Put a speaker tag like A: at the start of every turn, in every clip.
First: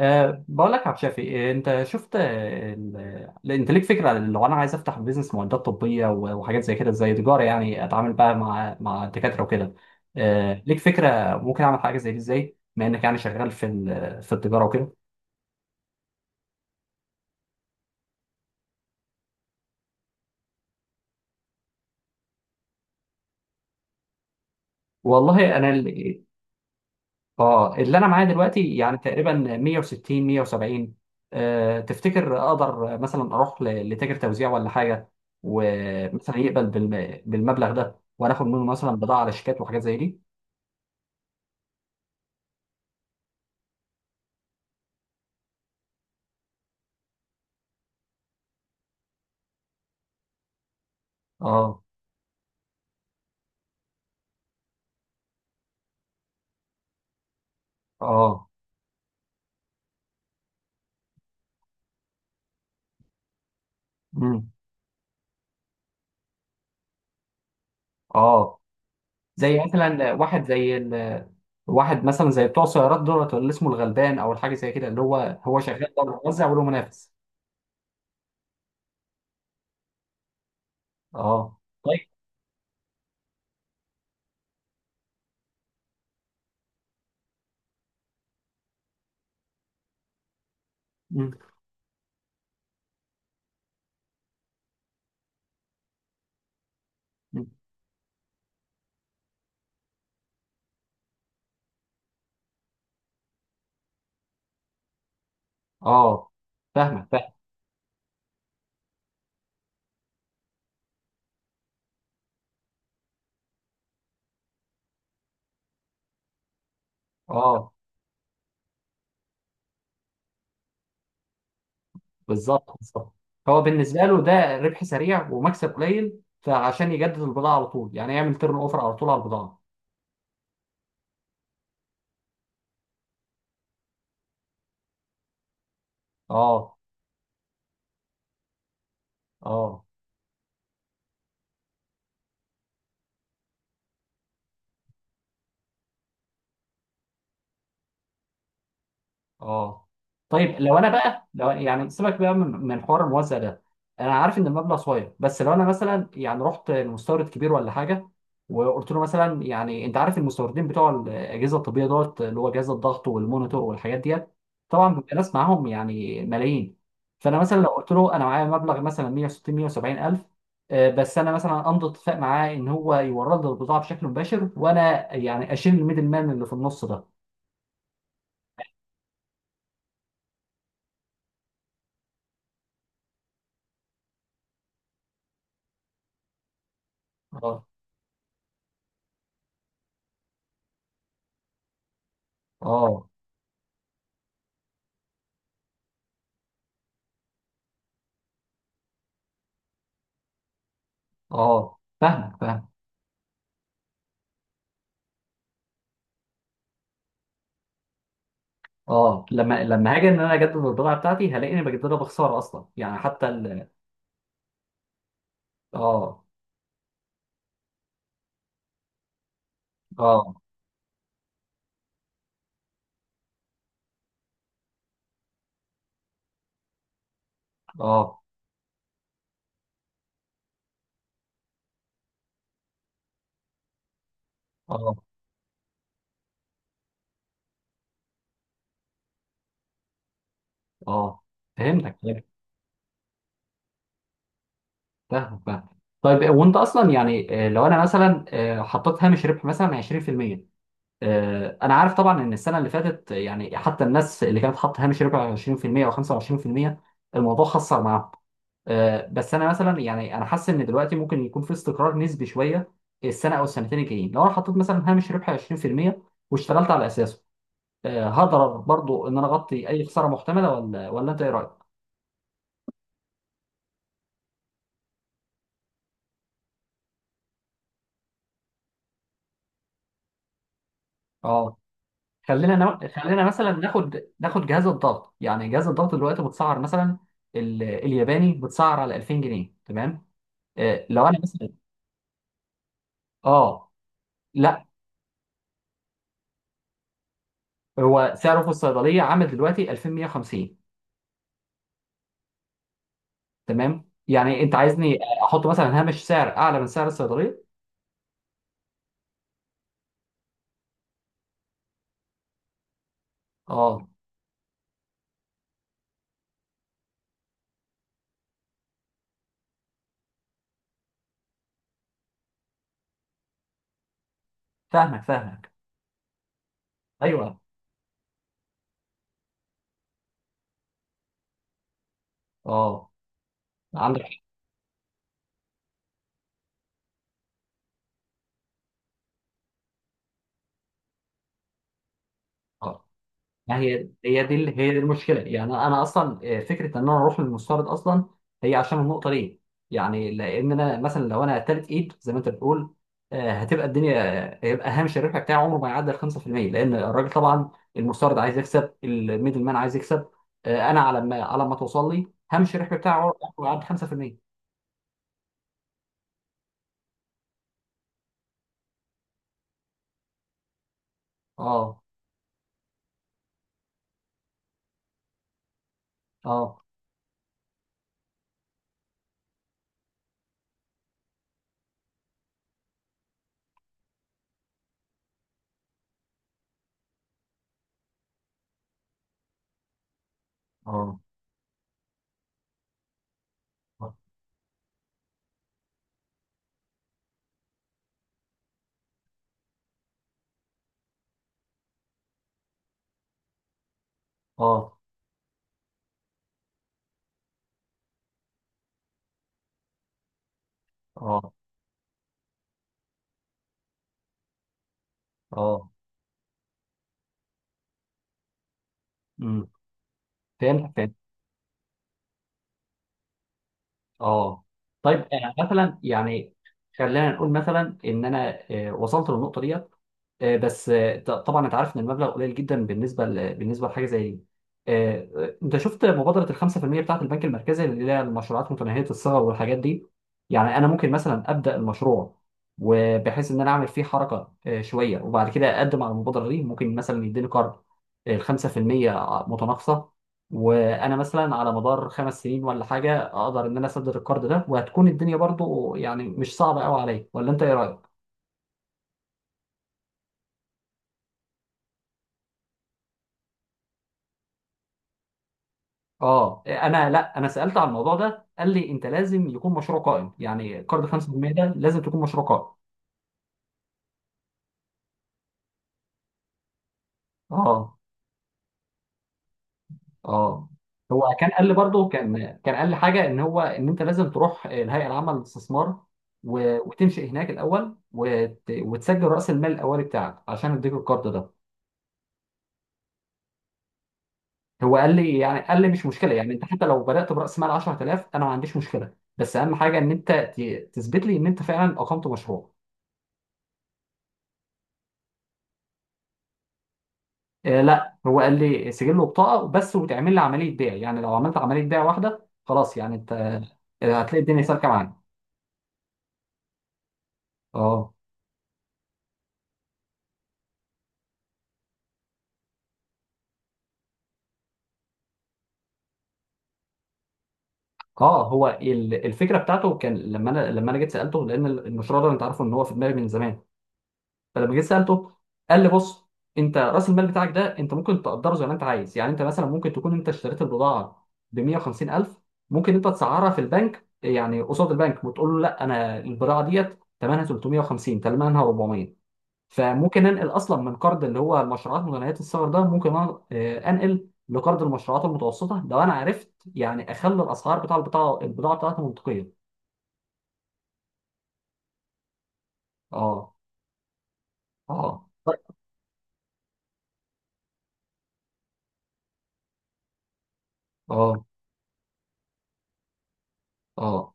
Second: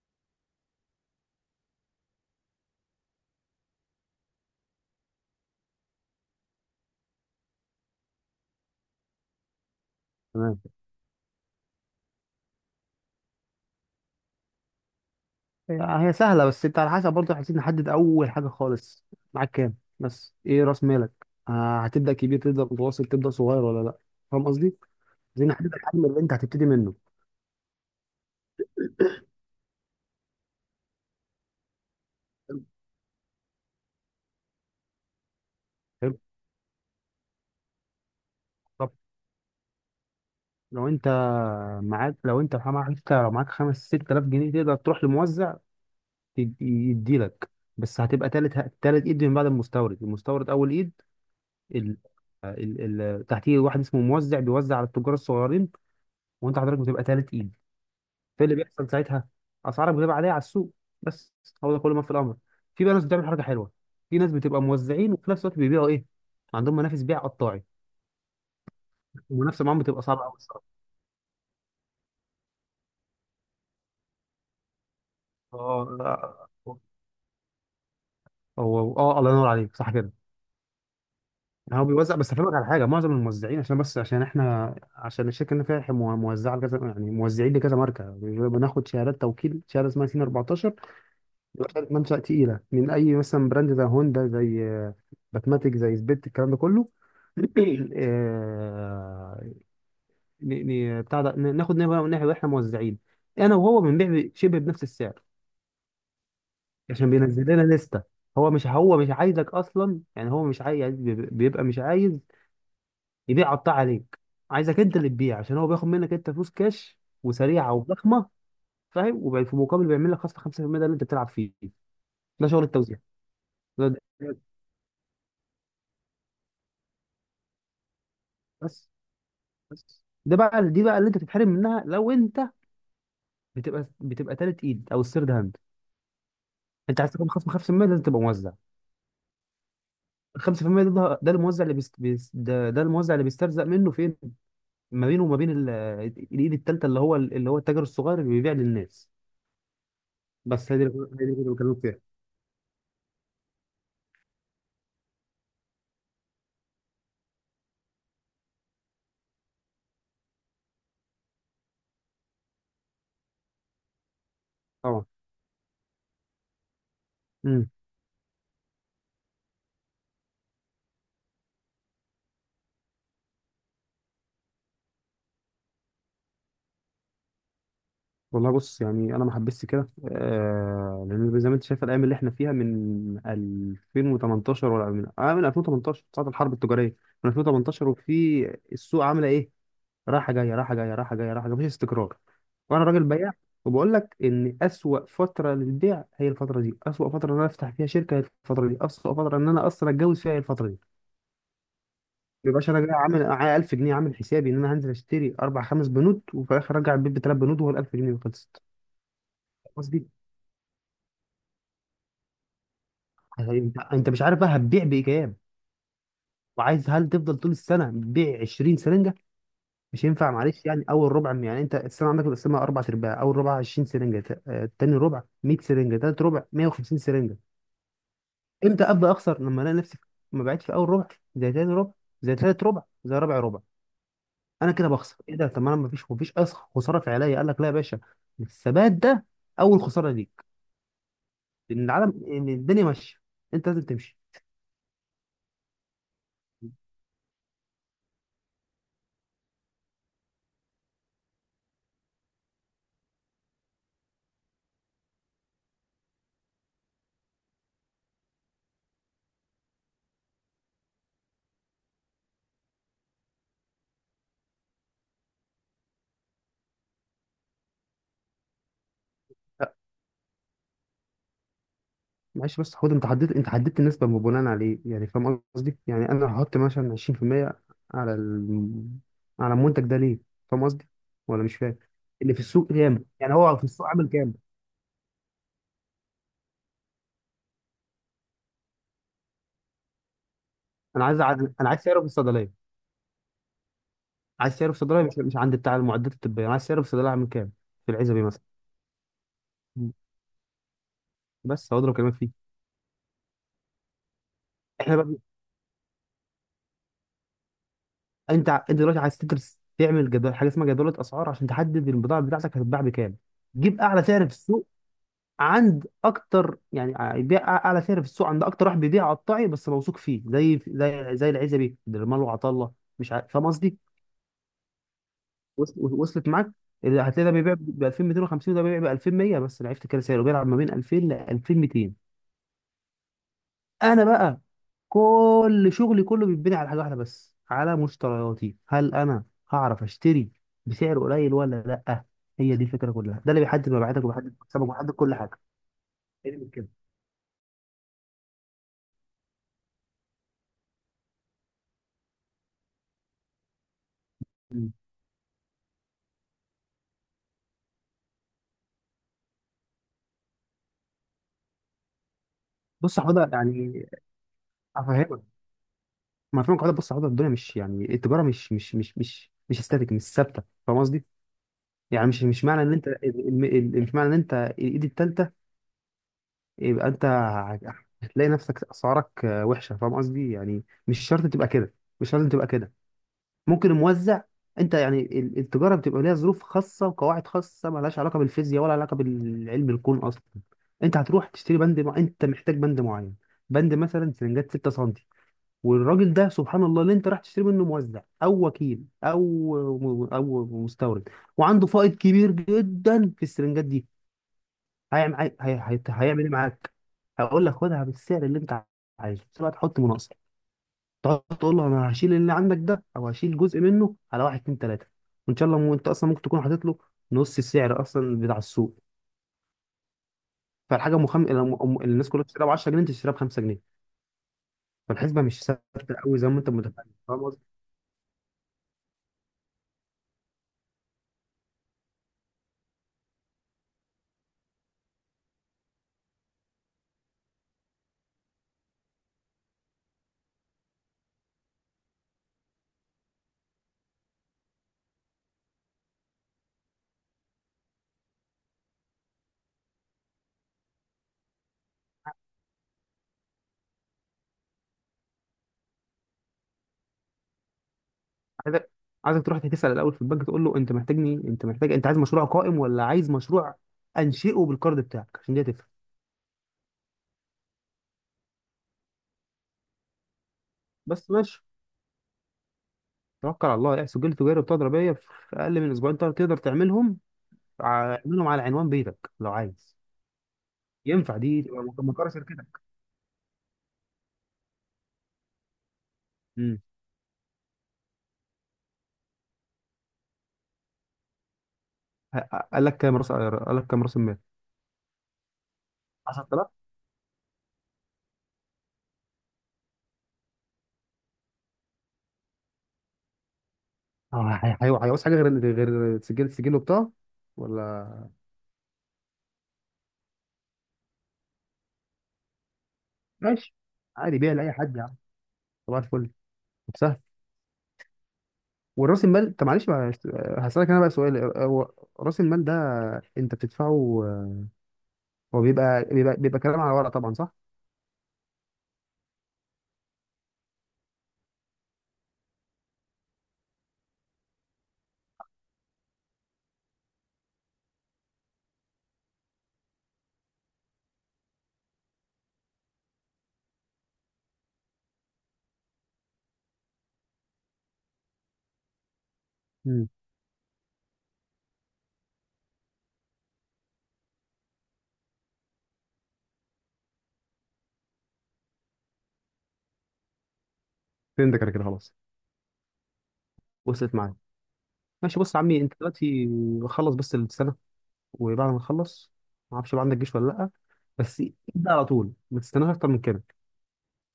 A: بقول لك يا عبد شافي، انت شفت، انت ليك فكره عن لو انا عايز افتح بيزنس معدات طبيه وحاجات زي كده زي تجاره، يعني اتعامل بقى مع دكاتره وكده.
B: تمام.
A: ليك فكره ممكن اعمل حاجه زي دي ازاي بما انك يعني شغال في التجاره وكده.
B: هي هي سهله، بس انت على حسب برضه عايزين نحدد اول حاجه خالص. معاك كام؟ بس ايه راس مالك؟ آه، هتبدا كبير، تبدا متوسط، تبدا صغير ولا لا؟ فاهم قصدي؟ عايزين
A: والله انا
B: نحدد الحجم
A: ال-
B: اللي انت هتبتدي منه.
A: اه، اللي انا معايا دلوقتي يعني تقريبا 160 170. أه تفتكر اقدر مثلا اروح لتاجر توزيع ولا حاجه؟
B: حلو.
A: ومثلا يقبل بالمبلغ ده وانا اخد منه مثلا
B: طب،
A: بضاعه على شيكات وحاجات زي دي.
B: لو انت معاك حتى لو معاك خمس ست آلاف جنيه، تقدر تروح لموزع يديلك. بس هتبقى تالت ايد، من بعد المستورد اول ايد.
A: اه.
B: ال... تحتيه واحد اسمه موزع، بيوزع على التجار الصغيرين، وانت حضرتك بتبقى تالت ايد. فايه
A: اه.
B: اللي بيحصل ساعتها؟ اسعارك بتبقى عاليه على السوق، بس. هو ده كل ما في الامر. في بقى ناس بتعمل حركه حلوه، في ناس
A: امم.
B: بتبقى موزعين وفي نفس الوقت بيبيعوا ايه؟ عندهم منافس بيع قطاعي.
A: اه. زي
B: المنافسه معاهم بتبقى
A: مثلا
B: صعبه قوي الصراحه.
A: واحد مثلا زي بتوع السيارات دولت اللي اسمه الغلبان او الحاجه زي كده، اللي هو هو شغال بره موزع
B: اه.
A: وله منافس.
B: هو اه، الله ينور عليك، صح كده.
A: اه،
B: يعني هو
A: طيب.
B: بيوزع، بس افهمك على حاجه. معظم الموزعين، عشان احنا، عشان الشركه اللي فيها موزعه لكذا، يعني موزعين لكذا ماركه، بناخد شهادات توكيل، شهاده اسمها سين 14.
A: مم.
B: دخلت منشأ تقيلة من أي مثلا براند، زي هوندا، زي باتماتيك، زي سبيت، الكلام ده كله.
A: مم.
B: آه، ن- ناخد نبرة من ناحية، واحنا موزعين، أنا وهو بنبيع شبه بنفس السعر،
A: اه، فاهمك
B: عشان
A: فاهم.
B: بينزل لنا لستة. هو مش عايزك أصلا، يعني هو مش عايز، بيبقى مش عايز يبيع قطاع عليك، عايزك أنت اللي تبيع، عشان هو بياخد منك أنت فلوس كاش
A: اه،
B: وسريعة وضخمة. فاهم؟ وفي مقابل بيعمل لك خصم 5%. ده اللي أنت بتلعب فيه. ده شغل
A: بالظبط
B: التوزيع.
A: بالظبط. هو
B: ده-
A: بالنسبه له
B: ده-
A: ده ربح سريع ومكسب قليل، فعشان يجدد البضاعه على طول يعني يعمل تيرن اوفر
B: بس
A: على طول على البضاعه.
B: بس ده بقى، دي بقى اللي انت تتحرم منها لو انت بتبقى تالت ايد، او الثيرد هاند.
A: اه.
B: انت عايز تكون خصم 5%، لازم تبقى موزع.
A: اه.
B: ال 5% ده، ده الموزع اللي بيست، ده ده الموزع اللي بيسترزق منه فين؟ ما بينه وما بين الايد التالتة، اللي هو اللي هو التاجر الصغير اللي بيبيع للناس.
A: اه، طيب.
B: بس
A: لو
B: هي دي
A: انا
B: هي دي
A: بقى،
B: اللي كنت
A: لو
B: بكلمك
A: يعني
B: فيها.
A: سيبك بقى من حوار الموزع ده، انا عارف ان المبلغ صغير، بس لو انا مثلا يعني رحت لمستورد كبير ولا حاجه، وقلت له مثلا، يعني انت عارف المستوردين بتوع الاجهزه الطبيه دوت، اللي هو جهاز الضغط والمونيتور والحاجات ديت، طبعا
B: اه.
A: بيبقى ناس معاهم يعني ملايين. فانا مثلا لو
B: امم.
A: قلت له انا معايا مبلغ مثلا 160 170 الف، بس انا مثلا امضي اتفاق معاه ان هو يورد لي البضاعه بشكل مباشر، وانا يعني اشيل الميدل مان اللي في النص ده.
B: والله بص، يعني انا ما حبستش كده، آه، لان زي ما انت شايف الايام اللي احنا فيها، من 2018، ولا من 2018، ساعه الحرب التجاريه، من
A: اه.
B: 2018، وفي السوق عامله ايه؟ رايحه جايه، مفيش استقرار. وانا راجل
A: اه.
B: بياع، وبقول لك ان اسوأ فتره للبيع هي الفتره دي، اسوأ فتره ان انا افتح فيها شركه هي الفتره دي، اسوأ فتره ان انا اصلا اتجوز فيها هي الفتره دي.
A: اه، فاهمك
B: ما
A: فاهم.
B: يبقاش انا جاي عامل معايا 1000 جنيه، عامل حسابي ان انا هنزل اشتري اربع خمس بنود، وفي الاخر ارجع البيت بثلاث بنود، وهو ال 1000 جنيه خلصت.
A: اه، لما
B: قصدي،
A: هاجي ان انا اجدد البضاعه بتاعتي، هلاقيني بجددها بخساره اصلا، يعني حتى ال...
B: انت مش عارف بقى هتبيع بايجاب،
A: اه.
B: وعايز، هل تفضل طول السنه بتبيع 20 سرنجه؟ مش ينفع.
A: اه.
B: معلش، يعني اول ربع، يعني انت السنه عندك القسمه اربع ارباع، اول ربع 20 سرنجه تاني ربع 100 سرنجه، تالت ربع 150 سرنجه.
A: اه.
B: امتى ابدا اخسر؟ لما الاقي نفسي ما بعتش في اول ربع، زي تاني ربع، زي تالت ربع، زي رابع ربع. انا كده
A: اه.
B: بخسر. ايه ده؟ طب ما انا ما فيش اصلا خساره فعليه. قال لك لا يا باشا، الثبات ده اول خساره ليك،
A: اه،
B: لان
A: فهمتك
B: العالم،
A: فهمتك.
B: ان الدنيا ماشيه، انت لازم تمشي.
A: فاهمك فاهم. طيب وانت اصلا يعني، لو انا مثلا حطيت هامش ربح مثلا 20%، انا عارف طبعا ان السنه اللي فاتت، يعني حتى الناس اللي كانت حاطه هامش ربح 20% او 25%، الموضوع خسر معاهم. بس انا مثلا يعني انا حاسس ان دلوقتي ممكن يكون في استقرار نسبي شويه السنه او السنتين الجايين. لو انا حطيت مثلا هامش ربح 20% واشتغلت على اساسه، هقدر برضو ان انا اغطي اي خساره محتمله ولا انت ايه رايك؟
B: معلش، بس خد، انت حددت النسبة بناء على ايه؟ يعني فاهم قصدي؟ يعني انا هحط مثلا 20% على على المنتج ده ليه؟ فاهم قصدي ولا مش
A: اه.
B: فاهم؟ اللي في السوق كام؟
A: خلينا
B: يعني
A: مثلا
B: هو في السوق
A: ناخد
B: عامل كام؟
A: ناخد جهاز الضغط، يعني جهاز الضغط دلوقتي متسعر مثلا الياباني متسعر على 2000 جنيه تمام؟
B: انا
A: لو انا
B: عايز ع-
A: مثلا.
B: انا عايز سعره في الصيدليه.
A: اه،
B: عايز
A: لا.
B: سعره في الصيدليه، مش عند بتاع المعدات الطبيه، انا عايز سعره في الصيدليه عامل كام. في
A: هو
B: العزبي
A: سعره في
B: مثلا.
A: الصيدليه عامل دلوقتي
B: مم.
A: 2150.
B: بس هو ده اللي بكلمك فيه.
A: تمام، يعني انت
B: احنا
A: عايزني
B: بقى،
A: احط مثلا هامش سعر اعلى من سعر الصيدليه.
B: انت دلوقتي عايز تدرس، تعمل جدول، حاجه اسمها جدوله اسعار، عشان تحدد البضاعه بتاعتك هتتباع بكام. جيب
A: اه،
B: اعلى سعر في السوق عند اكتر، يعني بيع اعلى سعر في السوق عند اكتر واحد بيبيع قطاعي بس موثوق فيه، زي زي العزبي، درمال، وعطله. مش عارف، فاهم قصدي؟
A: فاهمك فاهمك.
B: وصلت معاك. اللي هتلاقي ده
A: ايوه.
B: بيبيع ب 2250، وده بيبيع ب 2100، بس انا عرفت كده سعره بيلعب ما بين 2000 ل 2200.
A: اه، عندك
B: انا
A: حق.
B: بقى كل شغلي كله بيتبني على حاجه واحده بس، على مشترياتي. هل انا هعرف اشتري بسعر قليل ولا لا؟ هي دي
A: اه،
B: الفكره كلها. ده اللي
A: ما
B: بيحدد
A: هي
B: مبيعاتك، وبيحدد مكسبك،
A: هي دي
B: وبيحدد كل
A: المشكله،
B: حاجه.
A: يعني انا اصلا
B: تاني من كده.
A: فكره ان انا اروح للمستورد اصلا هي عشان النقطه دي. يعني لان انا مثلا لو انا تالت ايد زي ما انت بتقول، هتبقى الدنيا، هيبقى
B: مم.
A: هامش الربح بتاعي عمره ما يعدي ال 5%، لان الراجل طبعا المستورد عايز يكسب، الميدل مان عايز يكسب، انا على ما توصل لي هامش الربح
B: بص
A: بتاعي
B: يا
A: عمره
B: حوده،
A: ما يعدي
B: يعني
A: 5%.
B: افهمك، ما فاهم كده. بص حضرتك، الدنيا مش، يعني التجاره مش استاتيك، مش ثابته، فاهم قصدي؟
A: اه.
B: يعني مش معنى ان انت مش معنى ان انت الايد الثالثه،
A: اه.
B: يبقى انت هتلاقي نفسك اسعارك وحشه، فاهم قصدي؟ يعني مش شرط تبقى كده، مش لازم تبقى كده. ممكن الموزع، انت يعني التجاره بتبقى ليها ظروف خاصه وقواعد خاصه، مالهاش علاقه بالفيزياء ولا علاقه بالعلم الكون اصلا. انت
A: اه.
B: هتروح تشتري بند انت محتاج بند معين، بند
A: اه.
B: مثلا سرنجات 6 سم، والراجل ده سبحان الله، اللي انت راح تشتري منه، موزع او وكيل او مستورد، وعنده فائض كبير جدا في السرنجات دي.
A: اه.
B: هيعمل ايه معاك؟ هيقول لك خدها بالسعر اللي انت عايزه، بس بقى تحط مناقصه. تقعد
A: اه.
B: تقول له انا هشيل اللي عندك ده، او هشيل جزء منه على واحد اتنين تلاته، وان شاء الله،
A: اه.
B: انت اصلا ممكن تكون حاطط له نص السعر اصلا بتاع السوق.
A: امم. فهمت فهمت.
B: فالحاجه مخم... الناس كلها بتشتريها ب 10 جنيه، انت تشتريها ب 5 جنيه.
A: اه، طيب
B: فالحسبه مش
A: مثلا
B: ثابته قوي زي
A: يعني
B: ما انت متخيل،
A: خلينا نقول
B: فاهم؟
A: مثلا ان انا وصلت للنقطه ديت، طبعا انت عارف ان المبلغ قليل جدا بالنسبه بالنسبه لحاجه زي دي. انت شفت مبادره ال 5% بتاعت البنك المركزي، اللي هي المشروعات متناهيه الصغر والحاجات دي. يعني انا ممكن مثلا ابدا المشروع، وبحيث ان انا اعمل فيه حركه شويه، وبعد كده اقدم على المبادره دي، ممكن مثلا يديني قرض ال 5% متناقصه، وانا مثلا على مدار خمس سنين ولا حاجه اقدر ان انا اسدد القرض ده، وهتكون الدنيا برضو يعني مش صعبه قوي عليا، ولا انت ايه رايك؟
B: عايزك عايزك تروح تسال الاول في البنك، تقول له انت محتاجني، انت محتاج، انت عايز مشروع قائم ولا عايز مشروع انشئه بالكارد بتاعك، عشان دي هتفرق.
A: اه. انا لا، انا سالت على الموضوع ده قال لي انت لازم يكون مشروع قائم، يعني كارد
B: بس
A: 5%
B: ماشي،
A: ده لازم تكون مشروع قائم.
B: توكل على الله. يعني سجل تجاري، بطاقه ضريبيه، في اقل من اسبوعين تقدر تعملهم.
A: اه.
B: اعملهم على عنوان بيتك لو عايز،
A: اه. هو
B: ينفع
A: كان
B: دي
A: قال لي
B: تبقى
A: برضه،
B: مقر
A: كان
B: شركتك.
A: كان قال لي حاجه، ان هو ان انت لازم تروح الهيئه العامه للاستثمار،
B: امم.
A: وتنشئ هناك الاول وتسجل راس المال الاولي بتاعك عشان اديك الكارد ده.
B: ه- قال لك كام راس قال لك كام راس المال
A: هو قال لي يعني، قال لي مش مشكله، يعني انت
B: 10000.
A: حتى لو بدات براس مال 10000 انا ما عنديش مشكله، بس اهم حاجه ان انت تثبت لي ان انت فعلا اقمت مشروع.
B: اه، هيعوز حاجه غير، غير سجل وبطاقه،
A: آه
B: ولا؟
A: لا، هو قال لي سجل له بطاقه بس، وتعمل لي عمليه بيع، يعني لو عملت عمليه بيع واحده خلاص، يعني انت
B: ماشي.
A: هتلاقي
B: عادي، بيع
A: الدنيا
B: لاي
A: سالكه
B: حد يا عم،
A: معانا.
B: صباح الفل.
A: اه.
B: والراس المال، طب معلش بقى، هسألك انا بقى سؤال. هو راس المال ده انت بتدفعه؟ هو بيبقى كلام على ورق طبعا، صح؟
A: اه. هو الفكره بتاعته كان لما انا، لما انا جيت سالته، لان المشروع ده انت عارفه ان هو في دماغي من زمان، فلما جيت سالته قال لي بص، انت راس المال بتاعك ده انت ممكن تقدره زي ما انت عايز، يعني انت مثلا ممكن تكون انت اشتريت البضاعه ب 150000، ممكن انت تسعرها في البنك يعني قصاد البنك وتقول له لا، انا البضاعه ديت ثمنها 350 ثمنها 400،
B: امم.
A: فممكن ننقل اصلا من قرض اللي هو المشروعات متناهيه الصغر ده، ممكن انقل لقرض المشروعات المتوسطه لو انا عرفت يعني اخلي الاسعار بتاع البضاعه، البضاعه بتاعتي منطقيه.
B: فهمتك انا كده، خلاص،
A: اه.
B: وصلت معايا.
A: اه.
B: ماشي. بص يا عمي، انت دلوقتي خلص بس السنه، وبعد ما تخلص، ما اعرفش بقى عندك جيش ولا لا، بس
A: اه.
B: ابدا على طول، ما تستناش اكتر من كده.
A: اه،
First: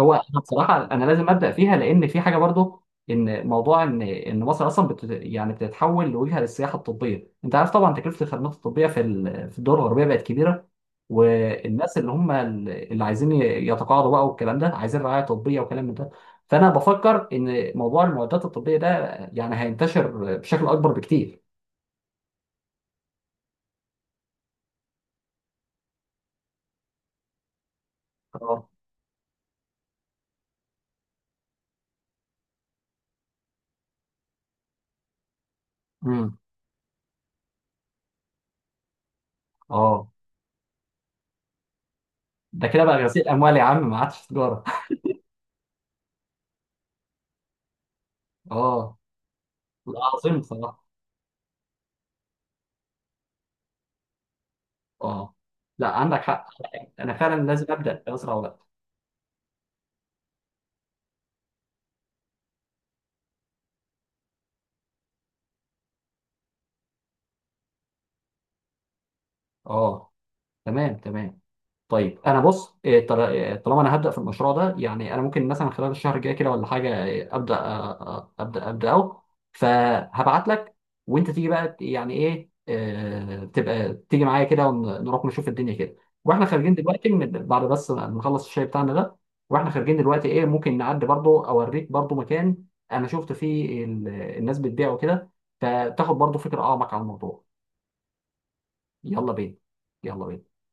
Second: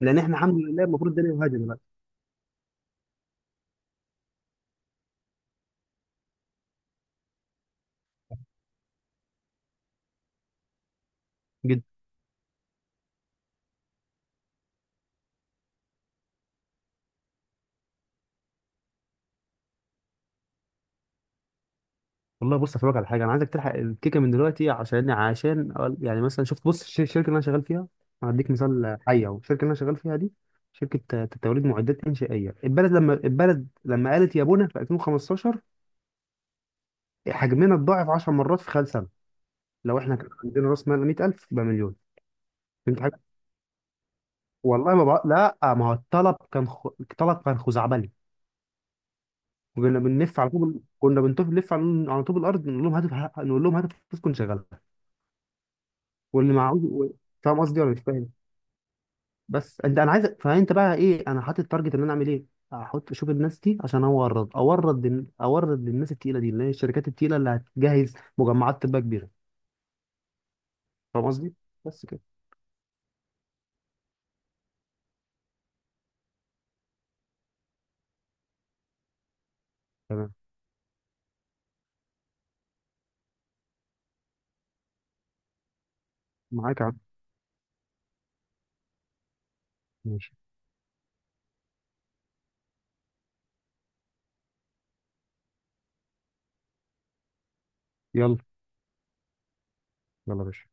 A: هو
B: لان احنا
A: انا
B: الحمد
A: بصراحه
B: لله
A: انا
B: المفروض
A: لازم
B: الدنيا
A: ابدا فيها،
B: مهاجمه
A: لان في حاجه برضو، ان موضوع ان مصر اصلا يعني بتتحول لوجهه للسياحه الطبيه. انت عارف طبعا تكلفه الخدمات الطبيه في الدول الغربيه بقت كبيره،
B: بقى.
A: والناس اللي هم اللي عايزين يتقاعدوا بقى والكلام ده، عايزين رعايه طبيه وكلام من ده. فانا بفكر ان موضوع المعدات الطبيه ده يعني هينتشر بشكل اكبر بكتير.
B: والله بص، افهمك على حاجه، انا عايزك تلحق الكيكه من دلوقتي، يعني مثلا شفت، بص الشركه اللي انا شغال فيها، هديك
A: اه.
B: مثال حي اهو. الشركه اللي انا شغال فيها دي، شركه توريد معدات انشائيه. البلد لما قالت يا بونا، في 2015
A: امم.
B: حجمنا اتضاعف 10 مرات في خلال سنه. لو
A: اه،
B: احنا كان عندنا راس مال 100000 يبقى مليون.
A: ده كده بقى
B: فهمت حاجه؟
A: غسيل اموال يا عم، ما عادش تجاره.
B: والله ما بقى لا، ما هو الطلب كان الطلب كان خزعبلي،
A: اه.
B: وكنا
A: لا،
B: بنلف
A: عظيم.
B: على طول، كنا بنلف، نلف على طوب الارض، نقول لهم هاتف، نقول لهم هاتف، فلوسكم شغاله،
A: اه. لا، عندك حق.
B: واللي معهوش.
A: انا فعلا
B: فاهم
A: لازم
B: قصدي ولا مش
A: ابدا
B: فاهم؟
A: باسرع وقت.
B: بس انت، انا عايز، فانت بقى ايه، انا حاطط التارجت ان انا اعمل ايه، احط اشوف الناس دي عشان اورد للناس التقيله دي، اللي هي الشركات التقيله اللي هتجهز مجمعات تبقى كبيره.
A: اه. تمام
B: فاهم
A: تمام.
B: قصدي؟ بس
A: طيب
B: كده.
A: انا بص، إيه، طل- إيه، طالما انا هبدا في المشروع ده، يعني انا ممكن مثلا خلال الشهر الجاي كده ولا حاجه ابدا، ابدا ابداه،
B: تمام.
A: فهبعت لك. وانت تيجي بقى يعني، ايه آه، تبقى تيجي معايا كده ونروح نشوف الدنيا كده، واحنا خارجين
B: معاك يا عم.
A: دلوقتي من بعد بس ما نخلص الشاي بتاعنا ده. واحنا خارجين دلوقتي
B: ماشي.
A: ايه، ممكن نعدي برضو اوريك برضو مكان انا شفت فيه الناس بتبيعه كده، فتاخد برضو فكره اعمق عن الموضوع.
B: يلا
A: يلا بينا. يلا
B: يلا يا
A: بينا.
B: باشا.